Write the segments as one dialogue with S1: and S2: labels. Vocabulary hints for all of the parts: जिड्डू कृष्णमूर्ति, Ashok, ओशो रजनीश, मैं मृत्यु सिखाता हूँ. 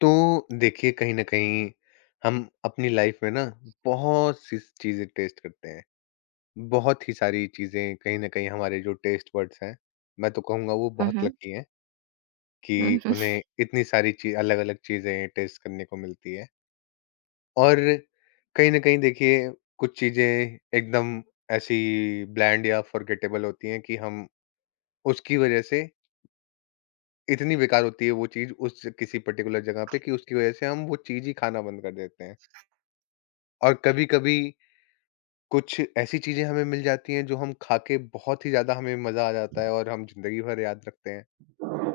S1: तो देखिए कहीं न कहीं हम अपनी लाइफ में ना बहुत सी चीज़ें टेस्ट करते हैं। बहुत ही सारी चीज़ें कहीं न कहीं हमारे जो टेस्ट बड्स हैं, मैं तो कहूँगा वो बहुत
S2: हुँ,
S1: लकी हैं कि
S2: हुँ, हुँ।
S1: उन्हें इतनी सारी ची अलग-अलग चीज़ें टेस्ट करने को मिलती हैं। और कहीं न कहीं देखिए कुछ चीज़ें एकदम ऐसी ब्लैंड या फ़ॉरगेटेबल होती हैं कि हम उसकी वज़ह से इतनी बेकार होती है वो चीज़ उस किसी पर्टिकुलर जगह पे कि उसकी वज़ह से हम वो चीज़ ही खाना बंद कर देते हैं। और कभी-कभी कुछ ऐसी चीज़ें हमें मिल जाती हैं जो हम खा के बहुत ही ज़्यादा हमें मज़ा आ जाता है और हम ज़िंदगी भर याद रखते हैं।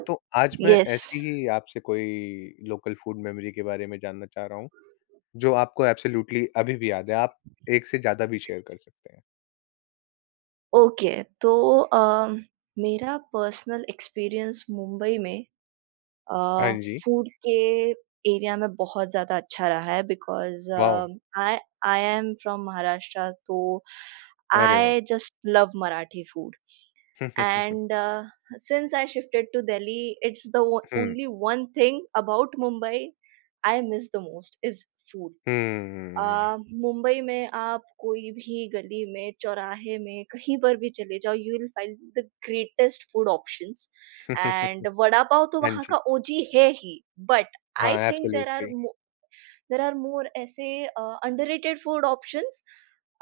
S1: तो आज मैं
S2: यस,
S1: ऐसी ही आपसे कोई लोकल फूड मेमोरी के बारे में जानना चाह रहा हूँ, जो आपको एब्सोल्यूटली अभी भी याद है। आप एक से ज़्यादा भी शेयर कर सकते हैं।
S2: ओके तो अ, मेरा पर्सनल एक्सपीरियंस मुंबई में अ,
S1: हाँ जी।
S2: फूड के एरिया में बहुत ज़्यादा अच्छा रहा है because
S1: wow!
S2: I I am from Maharashtra तो
S1: अरे वाह!
S2: I just love Marathi food and since I shifted to Delhi it's the oh
S1: hmm,
S2: only one thing about Mumbai I miss the most is food.
S1: Hmm.
S2: अ, मुंबई में आप कोई भी गली में, चौराहे में, कहीं पर भी चले जाओ, you will find the greatest food options and vada pav तो
S1: हाँ
S2: वहाँ
S1: जी।
S2: का ओजी है ही, बट आई
S1: हाँ,
S2: think
S1: absolutely.
S2: There are more ऐसे अंडररेटेड फूड ऑप्शंस।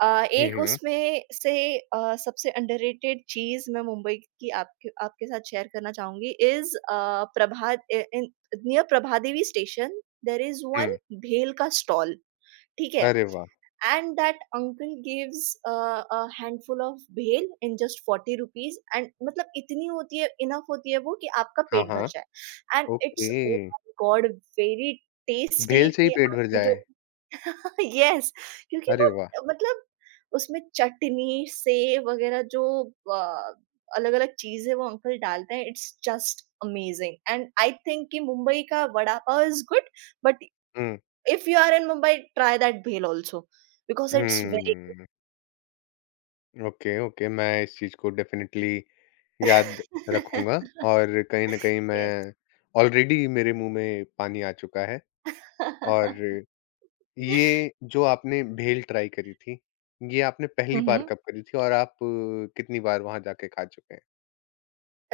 S2: अ,
S1: हुँ,
S2: एक
S1: हुँ,
S2: उसमें से सबसे अंडररेटेड चीज़ मैं मुंबई की आपके आपके साथ शेयर करना चाहूँगी is Prabha a in near Prabhadevi station there is one
S1: hmm.
S2: Bhel का स्टॉल, ठीक है?
S1: अरे वाह!
S2: And that uncle gives a handful of भेल in just 40 rupees and मतलब इतनी होती है इनफ होती है वो कि आपका
S1: हाँ,
S2: पेट भर
S1: हाँ।
S2: जाए। And it's, oh
S1: okay.
S2: my god, very tasty
S1: भेल से ही
S2: कि
S1: पेट भर
S2: आपके जो
S1: जाए।
S2: yes, क्योंकि
S1: अरे
S2: वो
S1: वाह!
S2: मतलब उसमें चटनी सेव वगैरह जो अलग अलग चीजें वो अंकल डालते हैं, it's just amazing and I think कि मुंबई का vada pav is good but,
S1: hmm.
S2: if you are in Mumbai, try that bhel also because it's very good.
S1: Hmm, okay, okay, मैं इस चीज़ को डेफ़िनेटली याद रखूँगा। और कहीं न कहीं
S2: Yes.
S1: मैं ऑलरेडी मेरे मुँह में पानी आ चुका है। और ये जो आपने भेल ट्राई करी थी, ये आपने
S2: हुँ,
S1: पहली बार
S2: हुँ।
S1: कब करी थी और आप कितनी बार वहाँ जाके खा चुके हैं?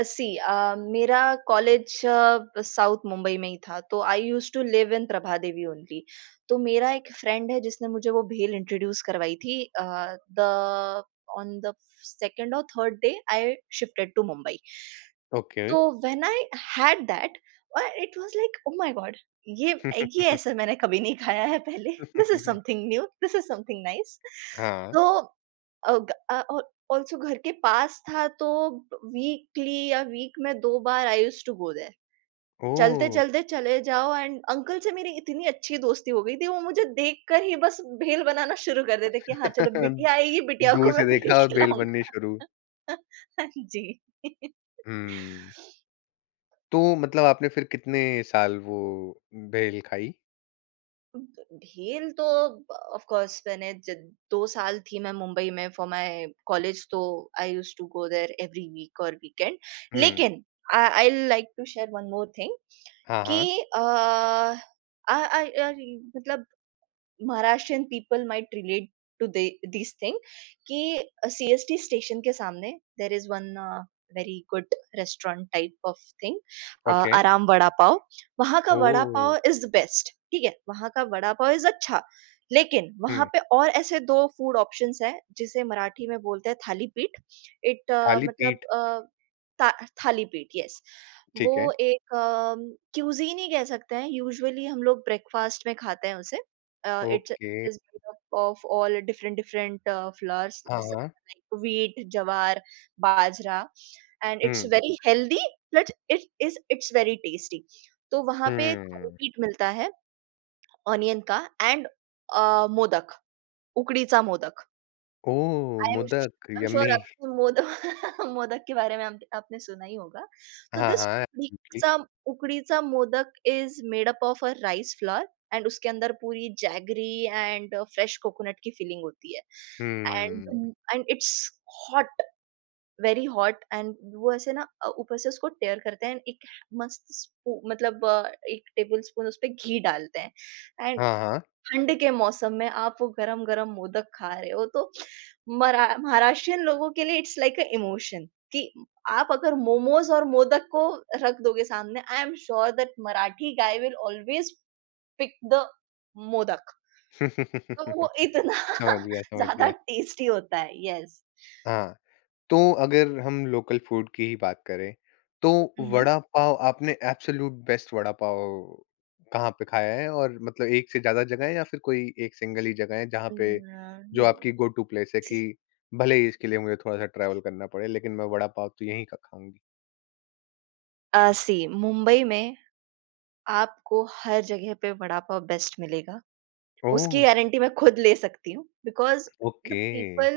S2: सी, मेरा कॉलेज साउथ मुंबई में ही था, तो I used to live in Prabhadevi only. तो मेरा एक फ्रेंड है जिसने मुझे वो भेल इंट्रोड्यूस करवाई थी। अ, द ऑन द 2nd और 3rd day I shifted to Mumbai.
S1: Okay.
S2: तो व्हेन आई हैड दैट और it was like, oh my god! ये ये ऐसा मैंने कभी नहीं खाया है पहले, this is something new, this is something nice.
S1: हाँ,
S2: तो और ऑल्सो घर के पास था, तो वीकली या वीक में 2 बार I used to go there.
S1: Oh!
S2: चलते-चलते चले जाओ एंड अंकल से मेरी इतनी अच्छी दोस्ती हो गई थी, वो मुझे देखकर ही बस भेल बनाना शुरू कर देते कि हाँ, चलो बिटिया आएगी, बिटिया को
S1: दूर से
S2: मैं भेल
S1: देखा और भेल बननी
S2: खिलाऊँगा।
S1: शुरू।
S2: हाँ जी।
S1: हुँ, तो मतलब आपने फिर कितने साल वो भेल खाई?
S2: भ भीड़ तो ऑफ़ कोर्स मैंने ज 2 साल थी मैं मुंबई में फॉर माय कॉलेज, तो I used to go there every week और वीकेंड।
S1: हुँ,
S2: लेकिन I I like to share one more thing
S1: हाँ,
S2: कि
S1: हाँ।
S2: अ, आ आई आई मतलब Maharashtrian people might relate to this thing कि सीएसटी स्टेशन के सामने there is one very good restaurant type of thing,
S1: okay.
S2: Aaram vada pav. वहां का vada
S1: oh!
S2: Pav is the best, ठीक है? वहां का वड़ा पाव इज अच्छा, लेकिन वहां
S1: हुँ,
S2: पे और ऐसे दो फूड ऑप्शंस हैं जिसे मराठी में बोलते हैं, थाली पीठ। इट
S1: खाली
S2: मतलब
S1: पीठ,
S2: uh, था, थाली पीठ, यस। वो
S1: ठीक है।
S2: एक क्यूजीन ही कह सकते हैं, यूजुअली हम लोग ब्रेकफास्ट में खाते हैं उसे। It's
S1: okay,
S2: it is made up of all different different flours,
S1: हाँ, हाँ।
S2: like wheat, jawar, bajra, and it's
S1: hmm,
S2: very healthy. Plus, it's very tasty. तो वहाँ पे थाली
S1: हुँ।
S2: पीठ मिलता है ऑनियन का and modak, ukadicha modak.
S1: Oh!
S2: I am sh
S1: modak,
S2: I am sure
S1: yummy.
S2: आपने मोदक मोदक के बारे में आप आपने सुना ही होगा। तो
S1: हाँ,
S2: दिस
S1: हाँ, absolutely.
S2: Ukadicha ukadicha modak is made up of a rice flour and उसके अंदर पूरी जैगरी एंड फ्रेश कोकोनट की फिलिंग होती है।
S1: हुँ,
S2: and and it's hot, very hot, and वो ऐसे ना ऊपर से उसको टेयर करते हैं एंड एक मस्त स्पू मतलब अ, 1 टेबल स्पून उसपे घी डालते हैं। एंड
S1: हाँ, हाँ।
S2: ठंड के मौसम में आप वो गरम-गरम मोदक खा रहे हो तो मरा महाराष्ट्रियन लोगों के लिए इट्स लाइक अ इमोशन कि आप अगर मोमोज़ और मोदक को रख दोगे सामने, I am sure that Marathi guy will always pick the modak. तो वो इतना
S1: समझ गया, समझ
S2: ज़्यादा
S1: गया।
S2: टेस्टी होता है। येस।
S1: हाँ। तो अगर हम लोकल फूड की ही बात करें, तो
S2: हुँ, हुँ।
S1: वड़ा पाव आपने एब्सोल्यूट बेस्ट वड़ा पाव कहाँ पे खाया है? और मतलब एक से ज़्यादा जगह है या फिर कोई एक सिंगल ही जगह है जहाँ
S2: अ,
S1: पे जो
S2: नो
S1: आपकी गो टू प्लेस है
S2: सी
S1: कि भले ही इसके लिए मुझे थोड़ा-सा ट्रैवल करना पड़े लेकिन मैं वड़ा पाव तो यहीं का खाऊँगी?
S2: सी, मुंबई में आपको हर जगह पे वड़ा पाव बेस्ट मिलेगा। उसकी
S1: ओह!
S2: गारंटी मैं खुद ले सकती हूँ बिकॉज़ द
S1: ओके।
S2: पीपल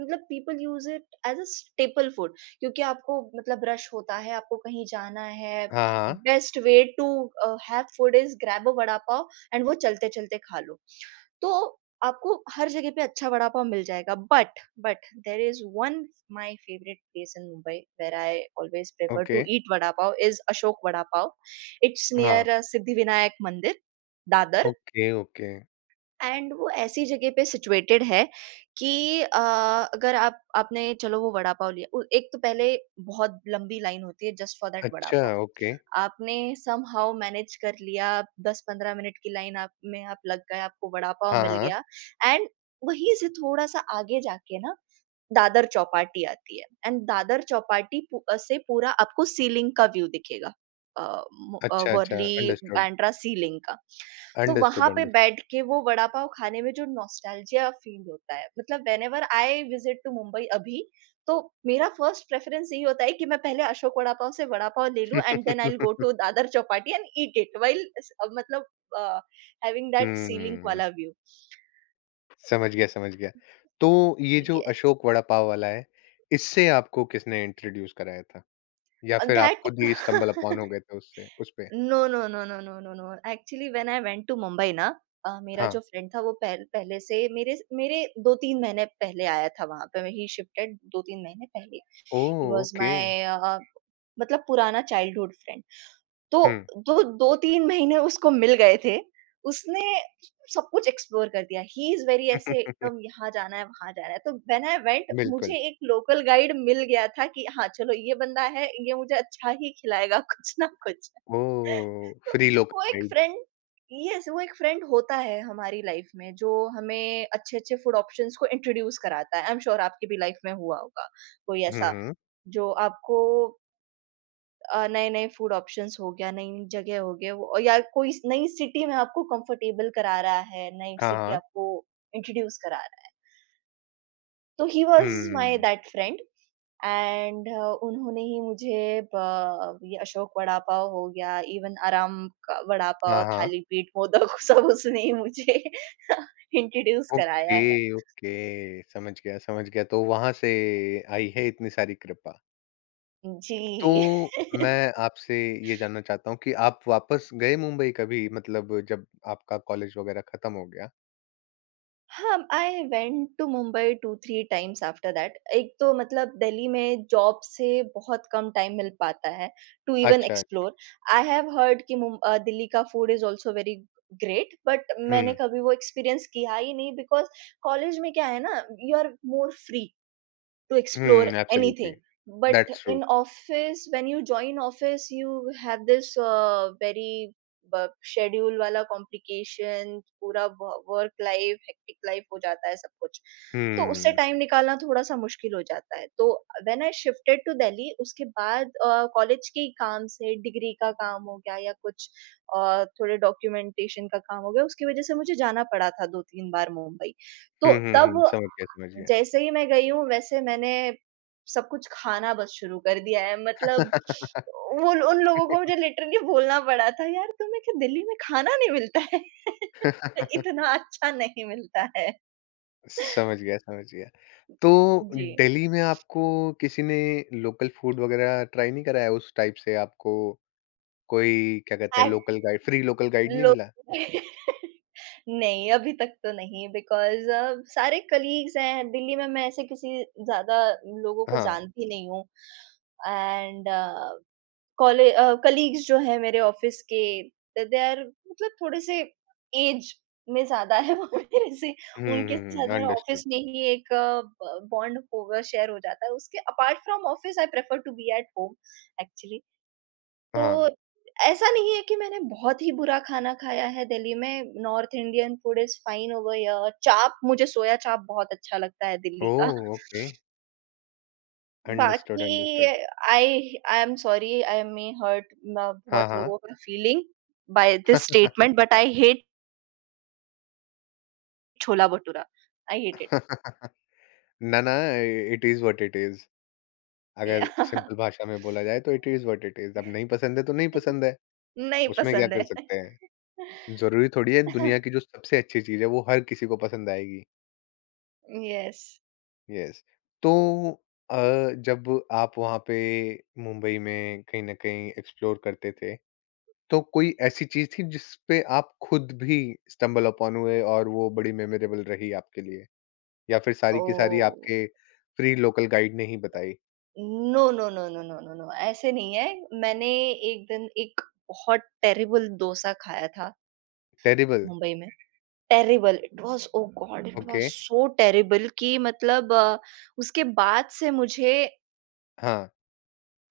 S2: मतलब people use it as a staple food, क्योंकि आपको मतलब रश होता है, आपको कहीं जाना है,
S1: हाँ, हाँ।
S2: Best way to have food is grab a vada pav and वो चलते-चलते खा लो। तो आपको हर जगह पे अच्छा वड़ा पाव मिल जाएगा, but there is one, my favourite place in Mumbai where I always prefer
S1: okay.
S2: To eat vada pav, is Ashok vada pav. It's
S1: हाँ।
S2: Near Siddhivinayak Mandir, Dadar,
S1: okay, okay.
S2: And वो ऐसी जगह पे सिचुएटेड है कि अगर आप आपने चलो वो वड़ा-पाव लिया, उ एक तो पहले बहुत लंबी लाइन होती है जस्ट फॉर दैट
S1: अच्छा,
S2: वड़ा-पाव।
S1: ओके।
S2: आपने समहाउ मैनेज कर लिया, 10-15 मिनट की लाइन आप लग गए, आपको वड़ा-पाव
S1: हाँ,
S2: मिल
S1: हाँ।
S2: गया। एंड वहीं से थोड़ा-सा आगे जाके ना दादर चौपाटी आती है एंड दादर चौपाटी से पूरा आपको सीलिंग का व्यू दिखेगा। अ,
S1: अच्छा, अच्छा।
S2: वर्ली,
S1: अंडरस्टूड,
S2: बांद्रा सीलिंग का। तो वहाँ
S1: अंडरस्टूड,
S2: पे
S1: अंडरस्टूड।
S2: बैठ के वो वड़ा पाव खाने में जो नॉस्टैल्जिया फ़ील होता है, मतलब whenever I visit to Mumbai अभी, तो मेरा फर्स्ट प्रेफ़रेंस यही होता है कि मैं पहले अशोक वड़ा पाव से वड़ा पाव ले लूँ and then I will go to Dadar Chowpatty and eat it while स मतलब uh, having that ceiling
S1: hmm.
S2: वाला व्यू।
S1: समझ गया, समझ गया। तो ये जो
S2: येस,
S1: अशोक वड़ा पाव वाला है, इससे आपको किसने इंट्रोड्यूस कराया था? या फिर आप खुद
S2: दैट
S1: ही स्टम्बल अपॉन हो गए थे उससे उसपे?
S2: No, no, no, no, no, no, no. Actually when I went to Mumbai ना, मेरा जो
S1: हाँ।
S2: फ्रेंड था वो पह पहले से मेरे मेरे 2-3 महीने पहले आया था वहाँ पे। ही शिफ्टेड 2-3 महीने पहले।
S1: Oh!
S2: He was
S1: okay.
S2: My मतलब पुराना चाइल्डहुड फ्रेंड। तो
S1: हुँ।
S2: दो 2-3 महीने उसको मिल गए थे। उसने सब कुछ एक्सप्लोर कर दिया। ही इज़ वेरी ऐसे एकदम, यहाँ जाना है, वहाँ जाना है। तो व्हेन आई वेंट
S1: बिल्कुल।
S2: मुझे एक लोकल गाइड मिल गया था कि हाँ, चलो ये बंदा है, ये मुझे अच्छा ही खिलाएगा कुछ ना कुछ।
S1: ओह!
S2: तो
S1: फ्री लोकल
S2: वो एक
S1: गाइड।
S2: फ्रेंड, यस, वो एक फ्रेंड होता है हमारी लाइफ़ में जो हमें अच्छे-अच्छे फूड ऑप्शंस को इंट्रोड्यूस कराता है। आई एम श्योर आपकी भी लाइफ़ में हुआ होगा कोई
S1: हुँ,
S2: ऐसा
S1: हुँ।
S2: जो आपको नए-नए फूड ऑप्शंस हो गया, नई-नई जगह हो गए वो या कोई स नई सिटी में आपको कंफर्टेबल करा रहा है, नई
S1: हाँ,
S2: सिटी
S1: हाँ।
S2: आपको इंट्रोड्यूस करा रहा है। तो he was my
S1: hmm.
S2: That friend, and उन्होंने ही मुझे ब ये अशोक वड़ा पाव हो गया, इवन आराम का वड़ा पाव,
S1: हाँ, हाँ।
S2: थालीपीठ, मोदक सब उसने ही मुझे इंट्रोड्यूस कराया है।
S1: Okay, okay. समझ गया, समझ गया। तो वहाँ से आई है इतनी सारी कृपा।
S2: जी।
S1: तो मैं आपसे ये जानना चाहता हूँ कि आप वापस गए मुंबई कभी? मतलब जब आपका कॉलेज वगैरह खत्म हो गया?
S2: हाँ, I went to Mumbai 2-3 times after that. एक तो मतलब दिल्ली में जॉब से बहुत कम टाइम मिल पाता है टू इवन
S1: अच्छा, अच्छा।
S2: एक्सप्लोर। आई हैव हर्ड कि दिल्ली का food is also very great, but मैंने
S1: हुँ,
S2: कभी वो एक्सपीरियंस किया ही नहीं बिकॉज़ कॉलेज में क्या है ना, you are more free to explore
S1: hmm, absolutely.
S2: anything, but
S1: that's true.
S2: in office when you join office you have this very schedule वाला complication पूरा, वर्क लाइफ हेक्टिक लाइफ हो जाता है सब कुछ। तो उससे
S1: हुँ।
S2: टाइम निकालना थोड़ा सा मुश्किल हो जाता है। तो when I shifted to Delhi उसके बाद कॉलेज के ही काम से डिग्री का काम हो गया या कुछ थोड़े डॉक्यूमेंटेशन का काम हो गया, उसकी वजह से मुझे जाना पड़ा था दो तीन बार मुंबई। तो
S1: हुँ, हुँ,
S2: तब
S1: हुँ। समझ गया, समझ गया।
S2: जैसे ही मैं गई हूँ, वैसे मैंने सब कुछ खाना बस शुरू कर दिया है, मतलब वो उन लोगों को मुझे लिटरली बोलना पड़ा था, "यार तुम्हें क्या दिल्ली में खाना नहीं मिलता है? इतना अच्छा नहीं मिलता है।"
S1: समझ गया, समझ गया। तो
S2: जी।
S1: दिल्ली में आपको किसी ने लोकल फूड वगैरह ट्राई नहीं कराया? उस टाइप से आपको कोई क्या कहते हैं
S2: and
S1: local guide free local guide नहीं
S2: लोग
S1: मिला?
S2: नहीं, अभी तक तो नहीं, बिकॉज़ सारे कलीग्स हैं, दिल्ली में मैं ऐसे किसी ज़्यादा लोगों को
S1: हाँ।
S2: जानती नहीं हूँ। एंड कलीग्स जो हैं मेरे ऑफिस के, द दे आर मतलब थोड़े-से ऐज में ज़्यादा है वो मेरे से।
S1: हुँ,
S2: उनके
S1: हुँ,
S2: साथ
S1: हुँ।
S2: मेरा
S1: अंडरस्टूड।
S2: ऑफिस में ही एक ब बॉन्ड होगा शेयर हो जाता है। उसके apart from office I prefer to be at home actually. तो
S1: हाँ।
S2: ऐसा नहीं है कि मैंने बहुत ही बुरा खाना खाया है दिल्ली में, North Indian food is fine over here. Chaap, मुझे सोया चाप बहुत अच्छा लगता है दिल्ली का।
S1: ओह! ओके। अंडरस्टूड,
S2: बाकी,
S1: understood.
S2: I I am sorry, I may hurt म
S1: हाँ,
S2: बहुत
S1: हाँ।
S2: लोगों का feeling by this statement, but I hate chhola bhatura, I hate it.
S1: ना, ना, it is what it is. अगर
S2: या।
S1: सिंपल भाषा में बोला जाए तो it is what it is. अब नहीं पसंद है तो नहीं पसंद है,
S2: नहीं
S1: उसमें क्या
S2: पसंद
S1: कर
S2: है।
S1: सकते हैं। ज़रूरी थोड़ी है दुनिया की जो सबसे अच्छी चीज़ है वो हर किसी को पसंद आएगी।
S2: यस।
S1: यस। तो अ, जब आप वहाँ पे मुंबई में कहीं न कहीं एक्सप्लोर करते थे, तो कोई ऐसी चीज़ थी जिस पे आप खुद भी स्टम्बल अपॉन हुए और वो बड़ी मेमोरेबल रही आपके लिए? या फिर सारी की सारी
S2: ओह!
S1: आपके फ्री लोकल गाइड ने ही बताई?
S2: No, no, no, no, no, no, no, ऐसे नहीं है। मैंने एक दिन एक बहुत टेरिबल डोसा खाया था
S1: टेरिबल!
S2: मुंबई में। Terrible, it was, oh god! It hmm. Was
S1: okay,
S2: so terrible कि मतलब उसके बाद से मुझे
S1: हाँ,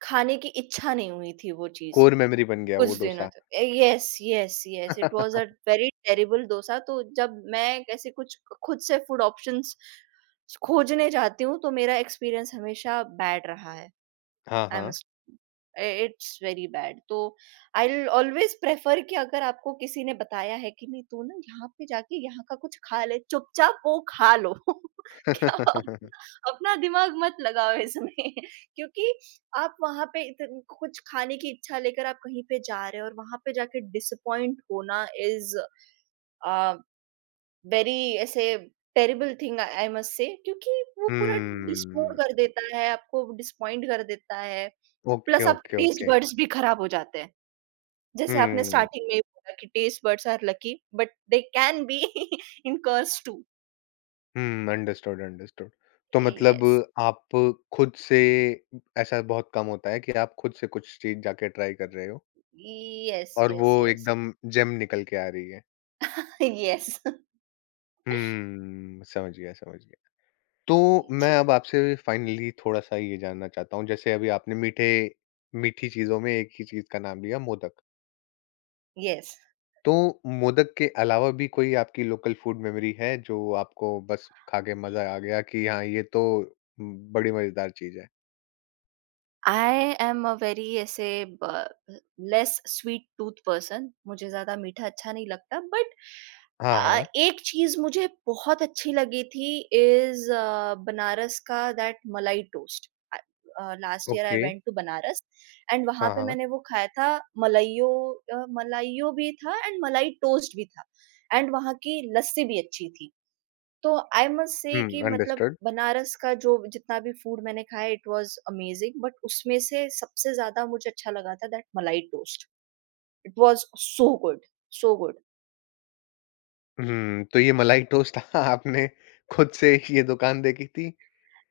S2: खाने की इच्छा नहीं हुई थी वो चीज़,
S1: कोर मेमोरी बन गया वो
S2: कुछ दिनों
S1: डोसा।
S2: तक। Yes, yes, yes, it was a very terrible dosa. तो जब मैं ऐसे कुछ खुद से फूड ऑप्शंस खोजने जाती हूँ, तो मेरा एक्सपीरियंस हमेशा बैड रहा है।
S1: हाँ,
S2: आई
S1: हाँ।
S2: Must it's very bad. तो आई विल ऑलवेज प्रेफर कि अगर आपको किसी ने बताया है कि नहीं तू ना यहाँ पे जाके यहाँ का कुछ खा ले, चुपचाप वो खा लो। क्या अपना अपना दिमाग मत लगाओ इसमें। क्योंकि आप वहां पे कुछ खाने की इच्छा लेकर आप कहीं पे जा रहे हो और वहां पे जाके डिसअपॉइंट होना इज वेरी ऐसे terrible thing, I must say, क्योंकि वो पूरा डिसमोड
S1: हम्म,
S2: कर देता है, आपको डिसअपॉइंट कर देता है।
S1: ओके,
S2: प्लस आपके
S1: ओके,
S2: टेस्ट
S1: ओके।
S2: बड्स भी खराब हो जाते हैं। जैसे आपने
S1: हुँ,
S2: स्टार्टिंग में ही बोला कि taste buds are lucky, but they can be in curse too.
S1: Hmm, understood, understood. तो मतलब
S2: यस,
S1: आप खुद से ऐसा बहुत कम होता है कि आप खुद से कुछ चीज़ जाके ट्राई कर रहे हो और वो
S2: यस।
S1: एकदम जेम निकल के आ रही है।
S2: यस।
S1: हुँ, समझ गया, समझ गया। तो मैं
S2: जी,
S1: अब आपसे फाइनली थोड़ा-सा ये जानना चाहता हूँ, जैसे अभी आपने मीठे मीठी चीज़ों में एक ही चीज़ का नाम लिया मोदक।
S2: यस।
S1: तो मोदक के अलावा भी कोई आपकी लोकल फूड मेमोरी है जो आपको बस खा के मज़ा आ गया कि हाँ, ये तो बड़ी मज़ेदार चीज़ है?
S2: आई एम अ वेरी ऐसे लेस स्वीट टूथ पर्सन, मुझे ज्यादा मीठा अच्छा नहीं लगता, बट
S1: हाँ, हाँ।
S2: एक चीज मुझे बहुत अच्छी लगी थी, इज बनारस का that malai toast. Last year I
S1: okay.
S2: Went to Banaras and वहां
S1: हाँ,
S2: पे
S1: हाँ।
S2: मैंने वो खाया था, मलाइयो, मलाइयो भी था एंड मलाई टोस्ट भी था, एंड वहां की लस्सी भी अच्छी थी। तो आई मस्ट से
S1: हुँ,
S2: कि मतलब
S1: अंडरस्टूड।
S2: बनारस का जो जितना भी फूड मैंने खाया इट वाज़ अमेज़िंग, बट उसमें से सबसे ज़्यादा मुझे अच्छा लगा था that malai toast. It was so good, so good.
S1: Hmm, तो ये मलाई टोस्ट आपने खुद से ये दुकान देखी थी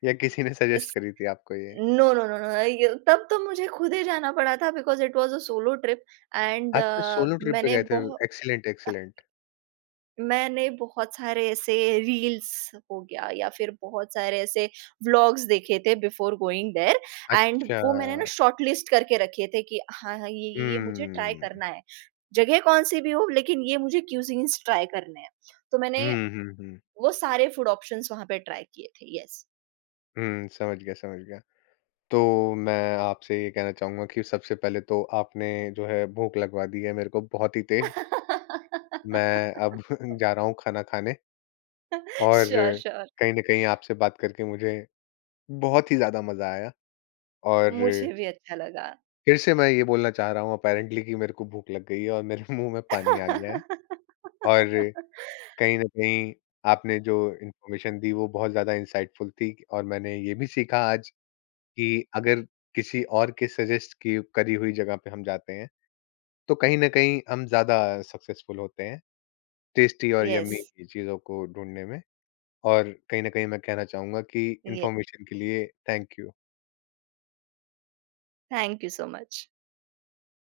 S1: या किसी ने
S2: इस
S1: सजेस्ट करी थी आपको ये?
S2: नो, नो, नो, नो, ये तब तो मुझे खुद ही जाना पड़ा था because it was a solo trip. And
S1: अच्छा, सोलो ट्रिप पे
S2: मैंने
S1: गए थे।
S2: बहु
S1: एक्सीलेंट, एक्सीलेंट।
S2: मैंने बहुत सारे ऐसे रील्स हो गया या फिर बहुत सारे ऐसे व्लॉग्स देखे थे बिफोर गोइंग देयर, एंड
S1: अच्छा।
S2: वो मैंने ना शॉर्ट लिस्ट करके रखे थे कि हाँ हाँ ये ये मुझे ट्राई
S1: हुँ।
S2: करना है, जगह कौन सी भी हो, लेकिन ये मुझे क्यूजीन्स ट्राई करने हैं। तो मैंने
S1: हुँ, हुँ, हुँ।
S2: वो सारे फूड ऑप्शंस वहां पे ट्राई किए थे, यस।
S1: हुँ, समझ गया, समझ गया। तो मैं आपसे ये कहना चाहूँगा कि सबसे पहले तो आपने जो है भूख लगवा दी है मेरे को बहुत ही तेज़। मैं अब जा रहा हूँ खाना खाने और
S2: श्योर श्योर,
S1: कहीं न कहीं आपसे बात करके मुझे बहुत ही ज़्यादा मज़ा आया और
S2: मुझे भी अच्छा लगा।
S1: फिर से मैं ये बोलना चाह रहा हूँ अपैरेंटली कि मेरे को भूख लग गई है और मेरे मुँह में पानी आ गया है और कहीं न कहीं आपने जो इन्फॉर्मेशन दी वो बहुत ज़्यादा इनसाइटफुल थी और मैंने ये भी सीखा आज कि अगर किसी और के सजेस्ट की करी हुई जगह पे हम जाते हैं, तो कहीं न कहीं हम ज़्यादा सक्सेसफुल होते हैं, टेस्टी और
S2: यस।
S1: यम्मी चीज़ों को ढूँढने में। और कहीं न कहीं मैं कहना चाहूँगा कि
S2: यस,
S1: इन्फॉर्मेशन के लिए thank you.
S2: Thank you so much.